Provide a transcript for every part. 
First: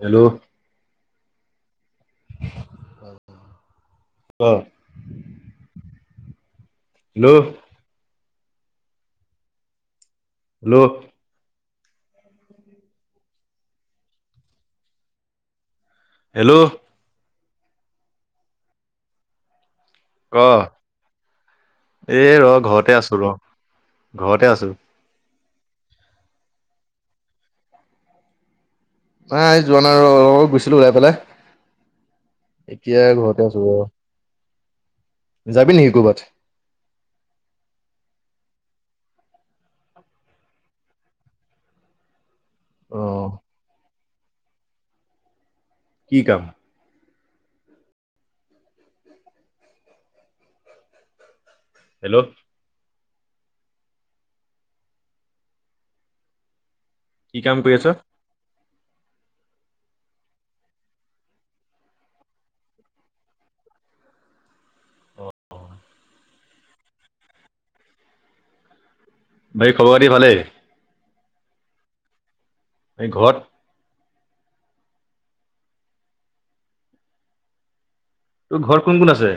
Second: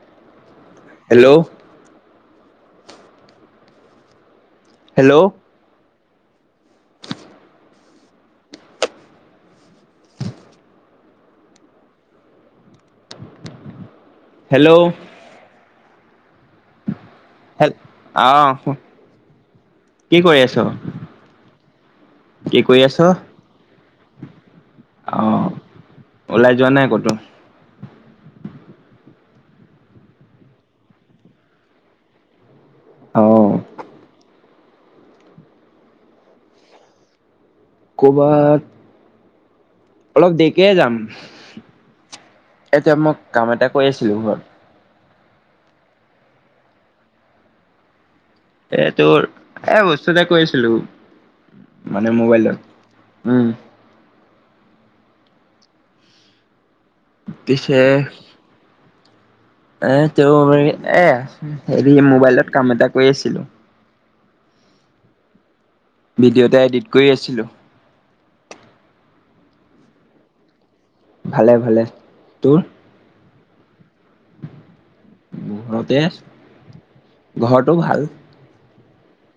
Hello. Hello. ক। Hello. Hello. Hello. Hello. Hello. Hello আহ। কি কৰি ক আছ এ ৰ কি কৰি আছ ঘৰতে আছো ৰ ঘৰতে আছো [unintelligible] অ, ওলাই যোৱা নাই কতো? নাই যোৱা নাই অলপ গৈছিলো ওলাই পেলাই। এতিয়া অ ঘৰতে আছো বাৰু। যাবি নেকি কৰ'বাত। ক'ৰবাত অলপ দেৰিকে যাম। এতিয়া অ মই কাম এটা কৰি আছিলোঁ ঘৰত। কি কাম? এ তোৰ এ বস্তুএটা কৰি আছিলোঁ মানে হেল্ল' মোবাইলত। উম। কি কাম কৰি পিছে আছ। এ, তেওঁ এ হেৰি মোবাইলত কাম এটা কৰি আছিলোঁ। ভিডিঅ' এটা এডিট কৰি আছিলোঁ। বাকি খবৰ খাতি ভালেই? ভালে ভালে তোৰ? এই ঘৰত। ঘৰতে ঘৰটো ভাল। তোৰ ঘৰত কোন কোন আছে?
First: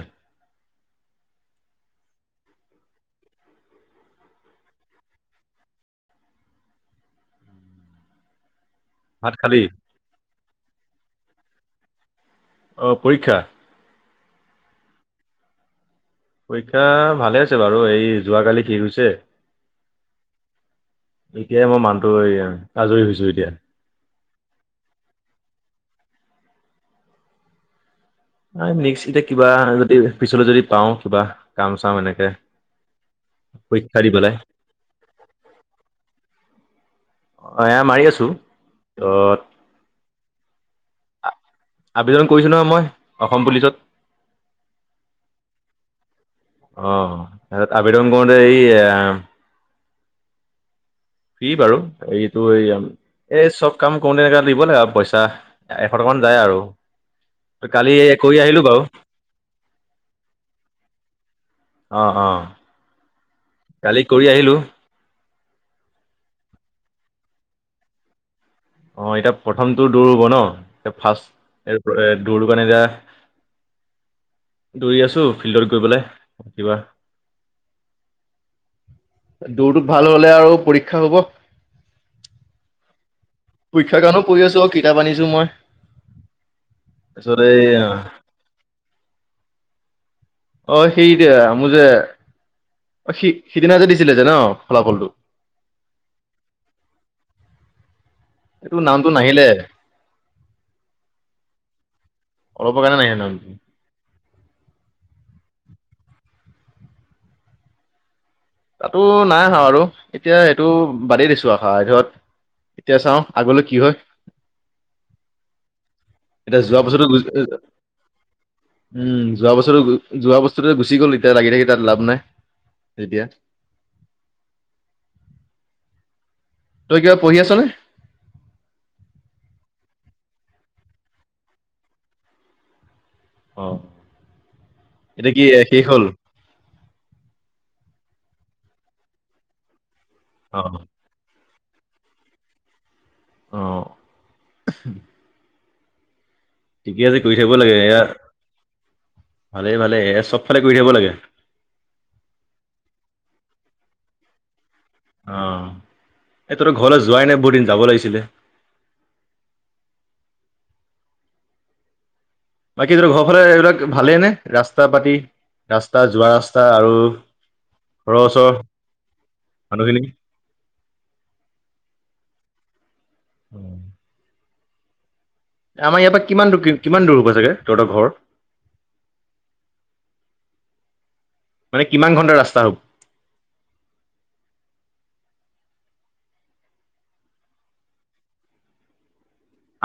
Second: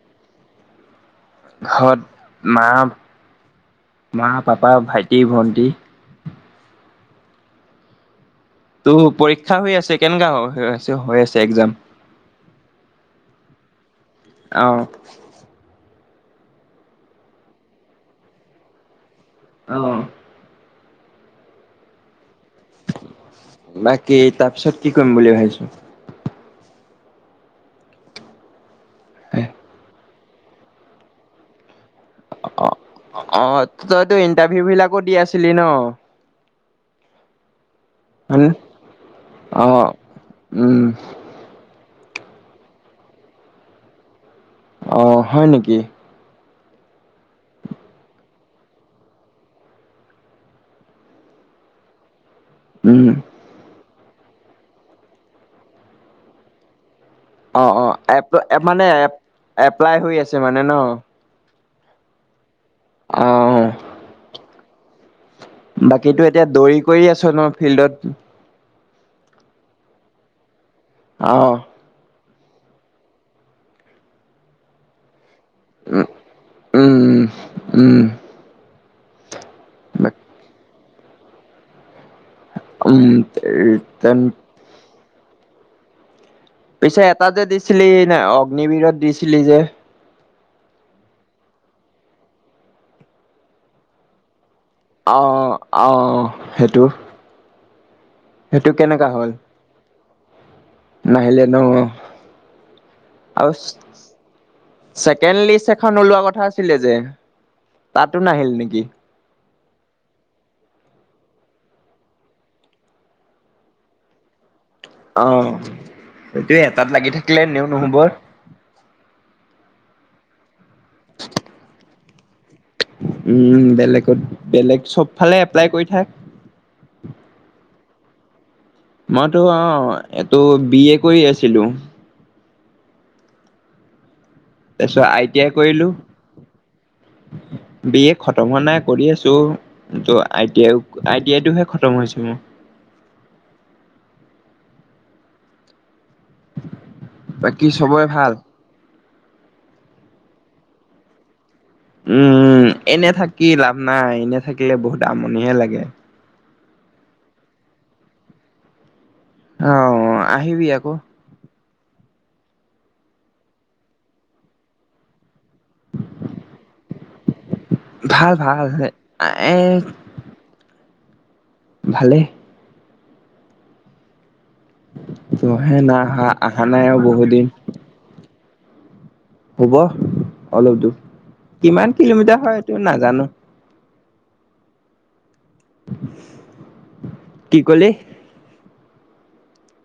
ঘৰত মা মা -পাপা, ভাইটি- ভন্টি তোৰ ভাত পৰীক্ষা খালি হৈ আছে কেনেকা হৈ আ হৈ আছে একজাম। অহ পৰীক্ষা। অহ। পৰীক্ষা ভালে আছে বাৰু এই যোৱাকালি শেষ হৈছে। অহ। এতিয়া মই মানটো। বাকী তাৰপিছত কি কৰিম বুলি ভাবিছ? নাই এতিয়া কিবা যদি পিছলৈ যদি পাওঁ কিবা কাম চাম এনেক। অ অ, তইতো পেলাই ইণ্টাৰভিউ বিলাকো দি আছিলি ন? অঁ, এয়া মাৰি আছোঁ হয়নে? ত। অ', উম, আবেদন কৰিছো নহয় মই অসম পুলিচত। আহ হয় নেকি? অ, আবেদন কৰোতে এই। ফ্ৰী বাৰু এইটো এই উম, এই চব। কাম কৰো তেনেকে দিব লাগে আৰু পইচা এশ টকা মান যায় আৰু। অ অ, কালি কৰি এপটো আহিলো এপ বাৰু মানে এপ্লাই হৈ আছে মানে ন। অ অ অ', কালি কৰি আহিলোঁ। বাকীতো এতিয়া দৌৰি কৰি আছো ন ফিল্ডত। অ, এতিয়া প্ৰথমটো দৌৰ হব ন এইটো অ', ফাৰ্ষ্ট। দৌৰ কাৰণে এতিয়া দৌৰি আছো। ফিল্ডত গৈ পেলাই উম, ৰাতিপুৱা উম, দৌৰটো ভাল হলে আৰু পৰীক্ষা হব। উম, পৰীক্ষাৰ উম, কাৰণো পঢ়ি আছোঁ অ কিতাপ আনিছোঁ মই। পিছে এটা তাৰপিছত যে এই দিছিলি ন অগ্নিবিৰত দিছিলি যে। অ সেইতো মোৰ যে, অ সি সিদিনা যে দিছিলে যে ন। ফলাফলটো অহ অহ সেইটো। সেইটো এইটো কেনেকা নামটো হ'ল নাহিলে। নাহিলে নহ অলপৰ কাৰণে নাহিলে নামটো আৰু ছেকেণ্ড লিষ্ট এখন ওলোৱা কথা আছিলে যে, তাতো নাহিল নেকি? চাও আৰু এতিয়া সেইটো বাদেই দিছো আশা এতিয়া চাও আগলৈ কি হয়? অ। এতিয়া সেইটোয়ে যোৱা এটাত বস্তুটো, লাগি থাকিলে এনেও নহ'ব উম যোৱা বস্তু যোৱা বস্তুটো গুচি গ'ল এতিয়া লাগি থাকি তাত লাভ নাই। যেতিয়া উম, বেলেগত বেলেগ চব ফালে এপ্লাই কৰি থাক। তই কিবা পঢ়ি আছ নে? মইতো অ এইটো বি এ কৰি আছিলো। অ। তাৰ পিছত আই এতিয়া টি কি আই শেষ কৰিলো। হ'ল বি এ খটম হোৱা নাই কৰি আছো, ত I uh T I I T আইটোহে খতম হৈছে মোৰ। আহ। ঠিকে আছে কৰি থাকিব বাকী লাগে এয়া চবৰে ভাল ভালেই ভালে এয়া চব ফালে কৰি থাকিব লাগে। উম, এনে থাকি লাভ নাই এনে থাকিলে বহুত অ আমনিহে লাগে। এই তঁহতৰ ঘৰলৈ যোৱাই নাই বহুত দিন যাব লাগিছিলে। অ আহিবি আকৌ। বাকী ধৰ ঘৰ ফালে এইবিলাক ভালেই নে ৰাস্তা পাতি? ৰাস্তা যোৱা ৰাস্তা আৰু ঘৰৰ ওচৰ এই ভালে। উম। তইহে নাই আমাৰ ইয়াৰ অহা, পৰা কিমান অহা দূৰ নাই আৰু কিমান দূৰ বহুত হ'ব দিন। চাগে তহতৰ ঘৰ? হ'ব অলপ দূৰ, মানে কিমান ঘণ্টা কিলোমিটাৰ হয় ৰাস্তা হ'ব এইটো নাজানো? কি কলে?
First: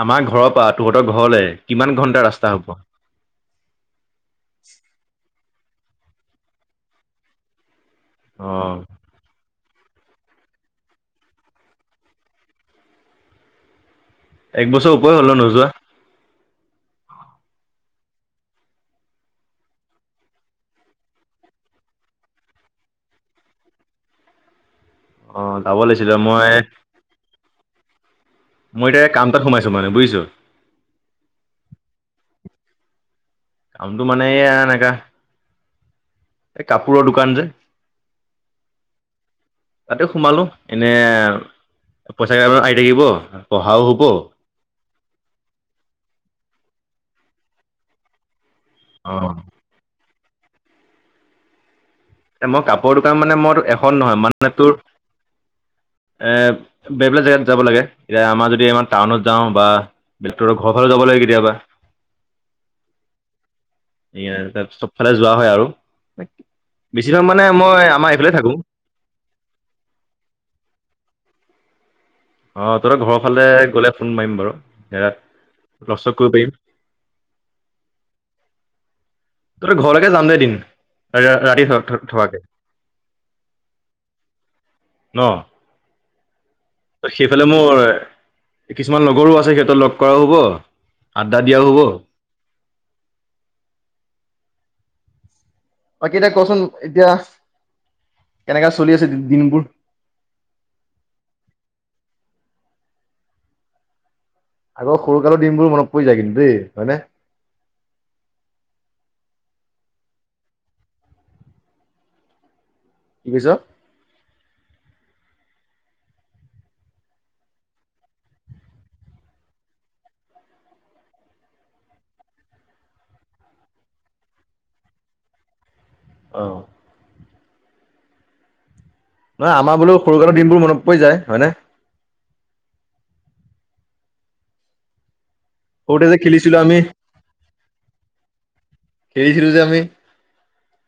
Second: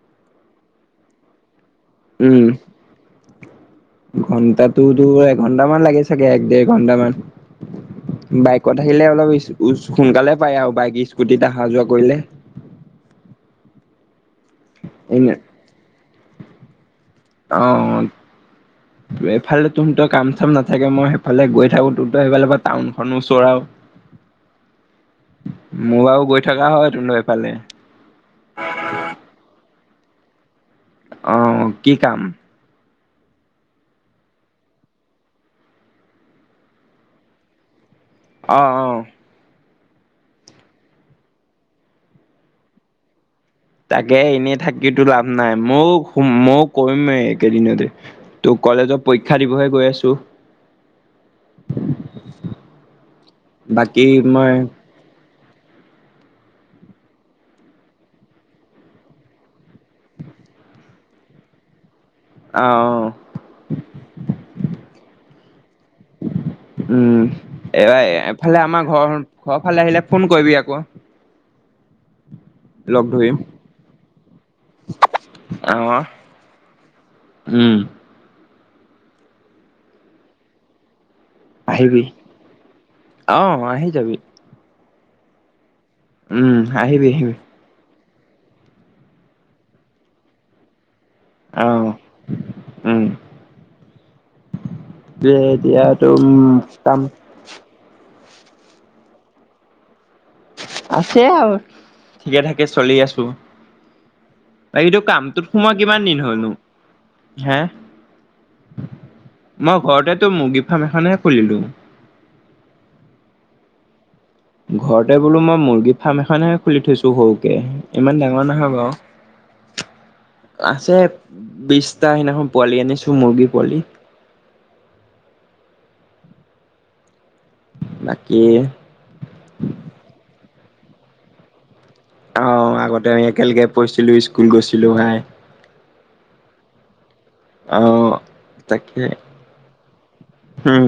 আমাৰ ঘৰৰ পৰা তহঁতৰ ঘৰলৈ উম, ঘন্টাটোতো ঘণ্টামান লাগে চাগে এক- দেৰ ঘণ্টামান অ বাইকত আহিলে অলপ হৈছো বুজ, সোনকালে পায় আৰু বাইক -স্কুটিত অহা যোৱা কৰিলে। এক বছৰ ওপৰি হ'ল নোযোৱা। আহ। এইফালে তোৰতো কাম চাম নাথাকে মই সেইফালে গৈ থাকো তোৰতো সেইফালে টাউনখনো চৰাও অ যাব মোৰ লাগিছিলে বাৰু গৈ মই থকা হয় যোনটো এফালে। মই এতিয়া কাম তাত সোমাইছো মানে বুজিছ। অহ কি কাম? কামটো মানে এনেকা এই কাপোৰৰ দোকান যে আহ আহ। তাতে সোমালো, এনে পইচা ক আহি থাকিব। পঢ়াও হ'ব তাকে অ এনেই থাকিটো লাভ নাই ময় ময় কৰিমে একেদিনতে ত' কলেজত পৰীক্ষা দিবহে গৈ আছো। মই কাপোৰৰ দোকান মানে মোৰ এখন বাকী নহয় মই মানে তোৰ [inaudible] এ বেগ বেলেগ জেগাত যাব লাগে, এতিয়া আমাৰ যদি আমাৰ টাউনত যাওঁ বা বে্টৰৰ ঘৰৰ ফালে যওঁ কব ল কেতিয়াবা অ' অ' [unintelligible] চবফালে যোৱা হয় আৰু। বেছিভাগ মানে উম মই এইব আমাৰ এইফালে থাকো এফালে আমাৰ ঘৰ ঘৰৰ ফালে আহিলে ফোন কৰিবি আকৌ। অ তহত লগ ঘৰৰ ধৰিম ফালে গলে ফোন মাৰিম বাৰু হেৰাত লগ অ'। সগ কৰিব পাৰিম [unintelligible] উম। ত ঘৰলৈকে যাম দে এদিন। ৰাতি থ থ আহিবি থকাকে ন? অ' আহি যাবি উম আহিবি আহিবি সেইফালে মোৰ কিছুমান লগৰো আছে সিহঁতৰ লগ কৰা হ'ব। আড্ডা দিয়াও হ'ব অ'। উম দে দিয় তো বাকী উম এতিয়া কচোন কাম এতিয়া কেনেকা চলি আছে দিনবোৰ? আছে আৰু ঠিকে থাকে চলি আছো। এই আগৰ টো সৰুকালৰ কামটোত দিনবোৰ সোমোৱা মনত পৰি কিমান যায় দিন কিন্তু হ'লনো দেই হয়নে হা? মই ঘৰতেটো মুৰ্গী ফাৰ্ম এখননেহে খুলিলো। [unintelligible] কি কৈছ? ঘৰতে বোলো মই মুৰ্গী ফাৰ্ম এখনহে খুলি থৈছো সৰুকে ইমান ডাঙৰ নহয় বাঅঁ। [inaudible] আছে বিশটা সিদিনাখন পোৱালি আনিছো মুৰ্গী পোৱালি। [inaudible] আহঁ। বাকী নহয় আমাৰ বোলো সৰুকালৰ দিনবোৰ মনত পৰি যায়। হয় নে? আহ আগতে একেলগে পঢ়িছিলো স্কুল গৈছিলো হয়। সৰুতে যে খেলিছিলো আমি আহ তাকে খেলিছিলো যে আমি। উম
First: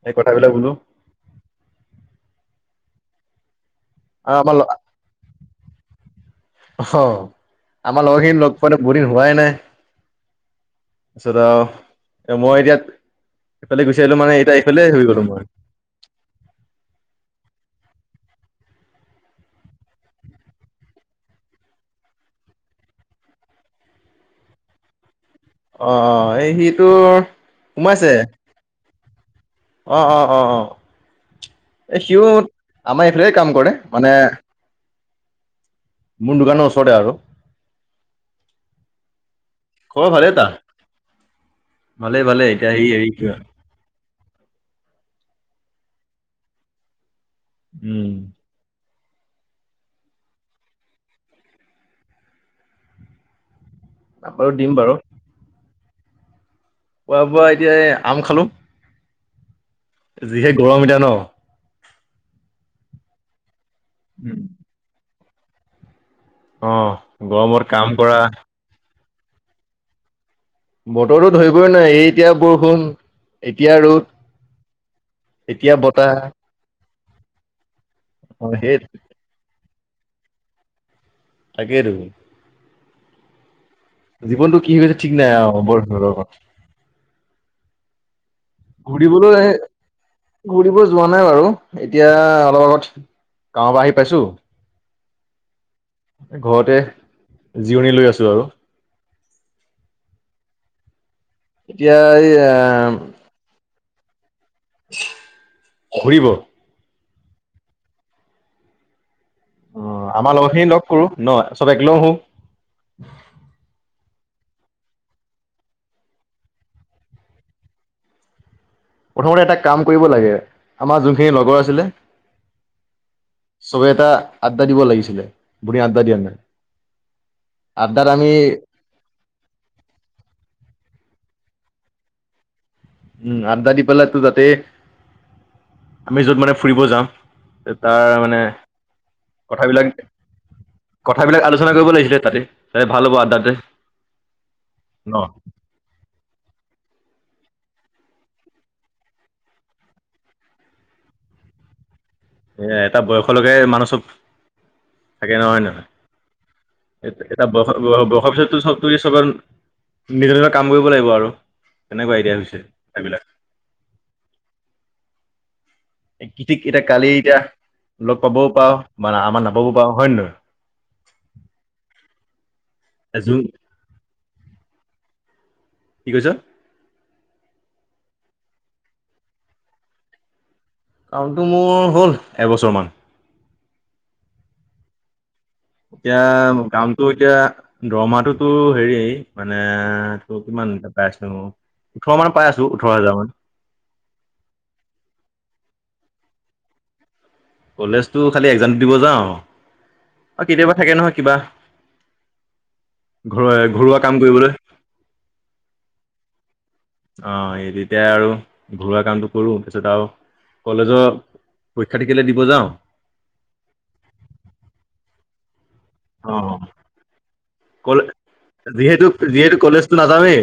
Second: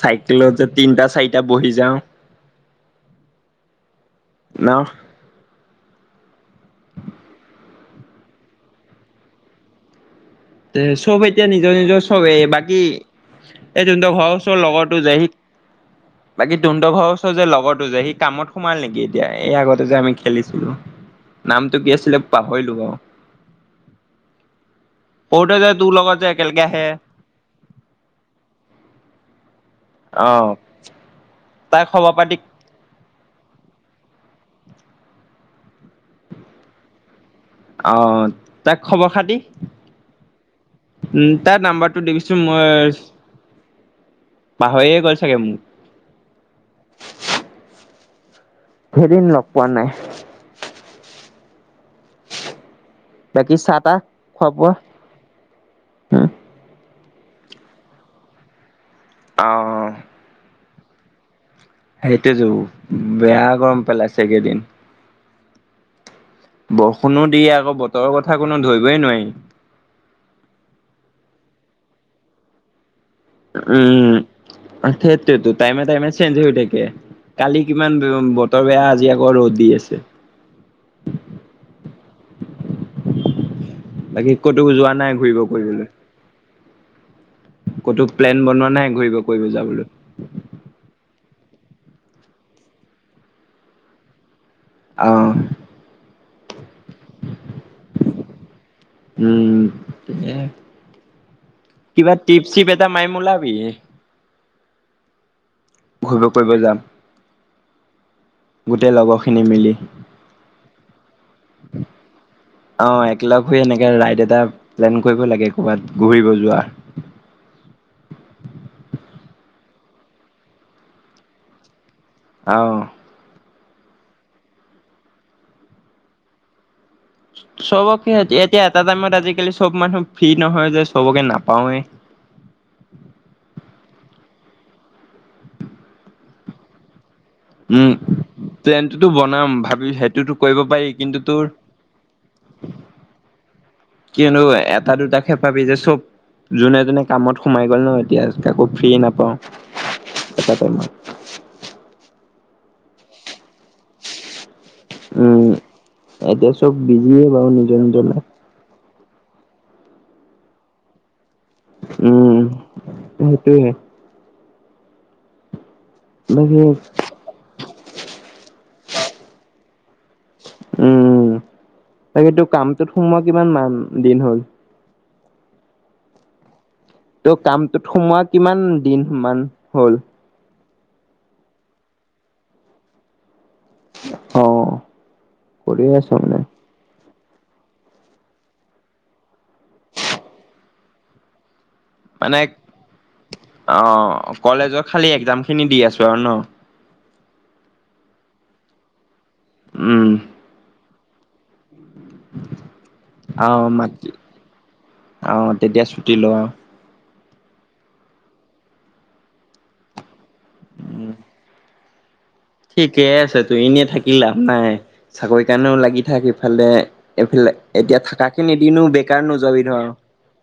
সেই কথাবিলাক যে বোলো তিনটা চাৰিটা বহি যাও। আ মাল ন অ আমাৰ লগৰখিনি লগ পোৱা বহু দিন হোৱাই নাই। এ চব এতিয়া তাৰপিছত আৰু নিজৰ নিজৰ এ চবেই মই বাকী এতিয়া এইফালে এই গুচি তোনটোৰ আহিলো মানে ঘৰৰ এতিয়া ওচৰ এইফালে লগৰো হৈ যে গলো সি মই বাকী তুনড ঘৰৰ ওচৰত যে লগৰ যে সি কামত সোমাল নেকি এতিয়া এই আগতে যে আমি খেলিছিলো? নামটো কি আছিলে পাহৰিলো বাও। অ অ এই সিটো সোমাইছে। অ অ অ আহ অ তাই এই খবৰ সিও পাতি আমাৰ এইফালে কাম কৰে। মানে মোৰ দোকানৰ ওচৰতে আৰু। আহ তাক খবৰ খাতি খবৰ ভালেই তাৰ উম তাৰ নাম্বাৰটো ভালেই দিবিচোন ভালেই এতিয়া সি মই হেৰি পাহৰিয়ে গ'ল চাগে মোক। উম। কেইদিন লগ পোৱা নাই। বাকি চাত নাম্বাৰ টো দিম বাৰু। হম্। খোৱা বোৱা এতিয়া এ আম খালো। অ। যিহে গৰম এতিয়া ন। সেইটোতো বেয়া গৰম পেলাইছে এইকেইদিন। অ' বৰষুণো দিয়ে গৰমত আকৌ কাম বতৰৰ কৰা। কথা কোনো ধৰিবই নোৱাৰি। বতৰতো ধৰিবই নোৱাৰি এই এতিয়া বৰষুণ। এতিয়া ৰ'দ, উম সেইটোৱেটো এতিয়া টাইমে টাইমে বতাহ। চেঞ্জ হৈ থাক কালি। কিমান অ' বতৰ সেই বেয়া আজি আকৌ ৰ'দ দি আছে। তাকে আৰু বাকী জীৱনটো ক'তো কি হৈ যোৱা গৈছে ঠিক নাই ঘূৰিব অ বৰ- কটুক ঘুৰিবলৈ এ ঘুৰিব যোৱা নাই বাৰু। এতিয়া অলপ আগত গাঁৱৰ পৰা আহি পাইছোঁ। আহ ঘৰতে জিৰণি লৈ আছোঁ আৰু উম এতিয়া কিবা এই টিপ আ চিপ এটা মাইম ওলাবি। [inaudible] ঘূৰিব ফুৰিব কৰিব যাম গোটেই লগৰ খি- অ আমাৰ লগত খিনি লগ কৰো ন চব একে লগ হো অ একলগ হৈ এনেকে ৰাইদ এট- এটা প্লেন কৰিব লাগে ক'বাত ঘূৰিব যোৱা- প্ৰথমতে এটা কাম কৰিব লাগে আমাৰ যোনখিনি লগৰ আছিলে। আহ চবে এটা আড্ডা দিব লাগিছিলে বঢ়িয়া আড্ডা দিয়া নাই। আড্ডাত চবকে আমি এতিয়া এটা টাইমত আজিকালি চব মানুহ ফ্ৰী নহয় যে সবকে নাপ- পাওৱে। উম আড্ডা দি পেলাই দি তাতে আমি যত মানে ফুৰিব যাম। উম, তাৰ মানে প্লেনটোতো বনাম ভাবি কথাবিলাক সেইটোতো কৰিব পাৰি কিন্তু তোৰ কথাবিলাক আলোচনা কৰিব লাগিছিলে তাৰ। হে ভাল হ'ব আড্ডাতে কিয়নো এটা ন দুটা খে পাবি যে চব যোনে যোনে কামত সোমাই গল ন এতিয়া কাকো ফ্ৰী নাপাওঁ ত মই। এ এটা বয়সলৈকে মানুহ চব থাকে উম। হয় নহয় এতিয়া চব এ বিজিয়ে বাৰু নিজৰ নিজৰ বয়সৰ লাইফ পাছতো চব তু চবেন নিজৰ নিজৰ কাম কৰিব লাগিব আৰু। তেনেকুৱা উম। এইডিয়া হৈছে সেইবিলাক সেইটোয়ে কি ঠিক বাকী এতিয়া কালি এতিয়া লগ পাবও পাওঁ বা আমাৰ নাপাবও পাওঁ হয় নে নহয়? উম তাকেই তো কামটোত সোমোৱা জুন কিমান মান দিন হ'ল। কি কৈছ? ত কামটোত সোমোৱা কিমান দিন মান হ'ল? কামটো মোৰ হ'ল এবছৰমান। অ কৰি আছ এতিয়া মানে। কামটো এতিয়া দৰমহাটোতো হেৰি মানে ত কিমান এয়া পাইছো। মানে অ কলেজৰ খালি এক্জাম খিনি দি আছো আৰু ন কলেজতো খালি একজাম দিব যাওঁ কেতিয়াবা থাকে নহয় কিবা। ঘৰ আহ ঘৰুৱা মাতি কাম কৰিবলৈ আহ তেতিয়া ছুটি লোৱা আও। অ এই তেতিয়াই আৰু ঘৰুৱা কামটো কৰো তাৰ পিছত আৰু কলেজত ঠিকেই আছে তোৰ এনেই থাকি লাভ নাই চাকৰি কাৰণেও লাগ। গি থাক অ ইফালে এইফালে এতিয়া কলে থাকখিনি এদিনো যিহেতু বেকাৰ যিহেতু নোযোবি ধৰ কলেজতো নাযামেই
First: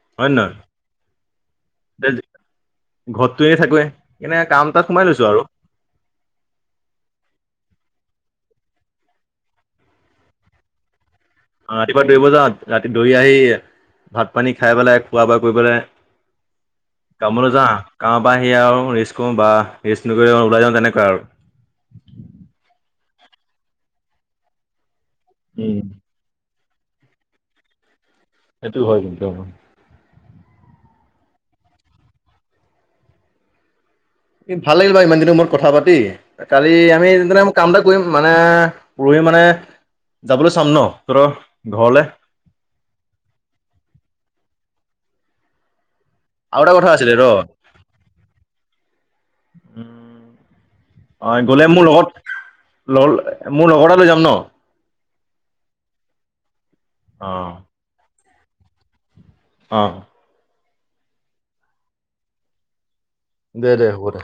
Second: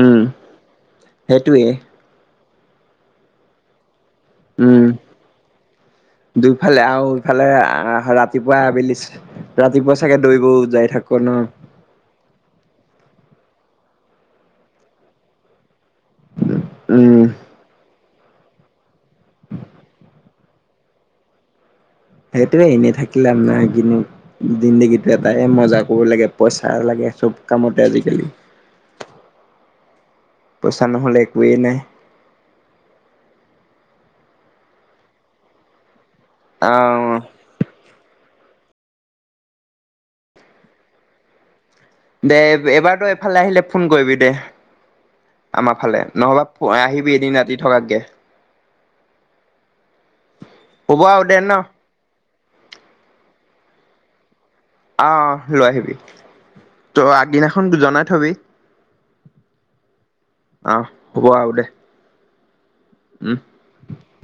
উম হয় সেইটোৱে ঘৰটোয়ে থাকোৱে এনে কাম উম তাত সোমাই লৈছো আৰু দুইফালে আৰু ইফালে আহ ৰাত- ৰাতিপুৱা আবেলি ৰাতিপুৱা চাগে দৌব যাই থাকো। অ ৰাতিপুৱা দৌৰিবজা ৰাতি দৰি আহি ভাত পানী খাই পেলাই খোৱা বোৱা কৰিব পেলাই। উম, [unintelligible] কামলে যা। কাৰ পৰা আহি আৰু ৰিস্ক কৰো বা ৰিস্ নকৰি ওলাই যাওঁ তেনেকুৱা আৰু সেইটোয়ে এনেই থাকিলে আপোনাৰ কিন্তু দিনজাগী এটাই মজা কৰিব লাগে পইচা লাগে চব কামতে আজিকালি- এইটো হয় কিন্ত পইচা নহ'লে একোৱেই নাই ভাল লাগিল ব ইমান দিনৰ মূৰত কথা পাতি কালি আমি অ', তেদিনা কাম এটা কৰিম মানে পৰহি মানে যাবলৈ চাম ন ত দে এবাৰতো এইফালে আহিলে ফোন কৰিবি দে আমাৰ ফালে আৰু এটা নহ'বা আহিবি এদিন ৰাতি থকাকে - উ হ'ব আৰু অ দে ন গলে মোৰ লগত লল মোৰ লগৰ এটা লৈ যাম ন- আহ লৈ আহিবি ত অ আগদিনাখন জনাই থবি- অ আহ হ'ব আও দে- উম দে দে হ'ব দে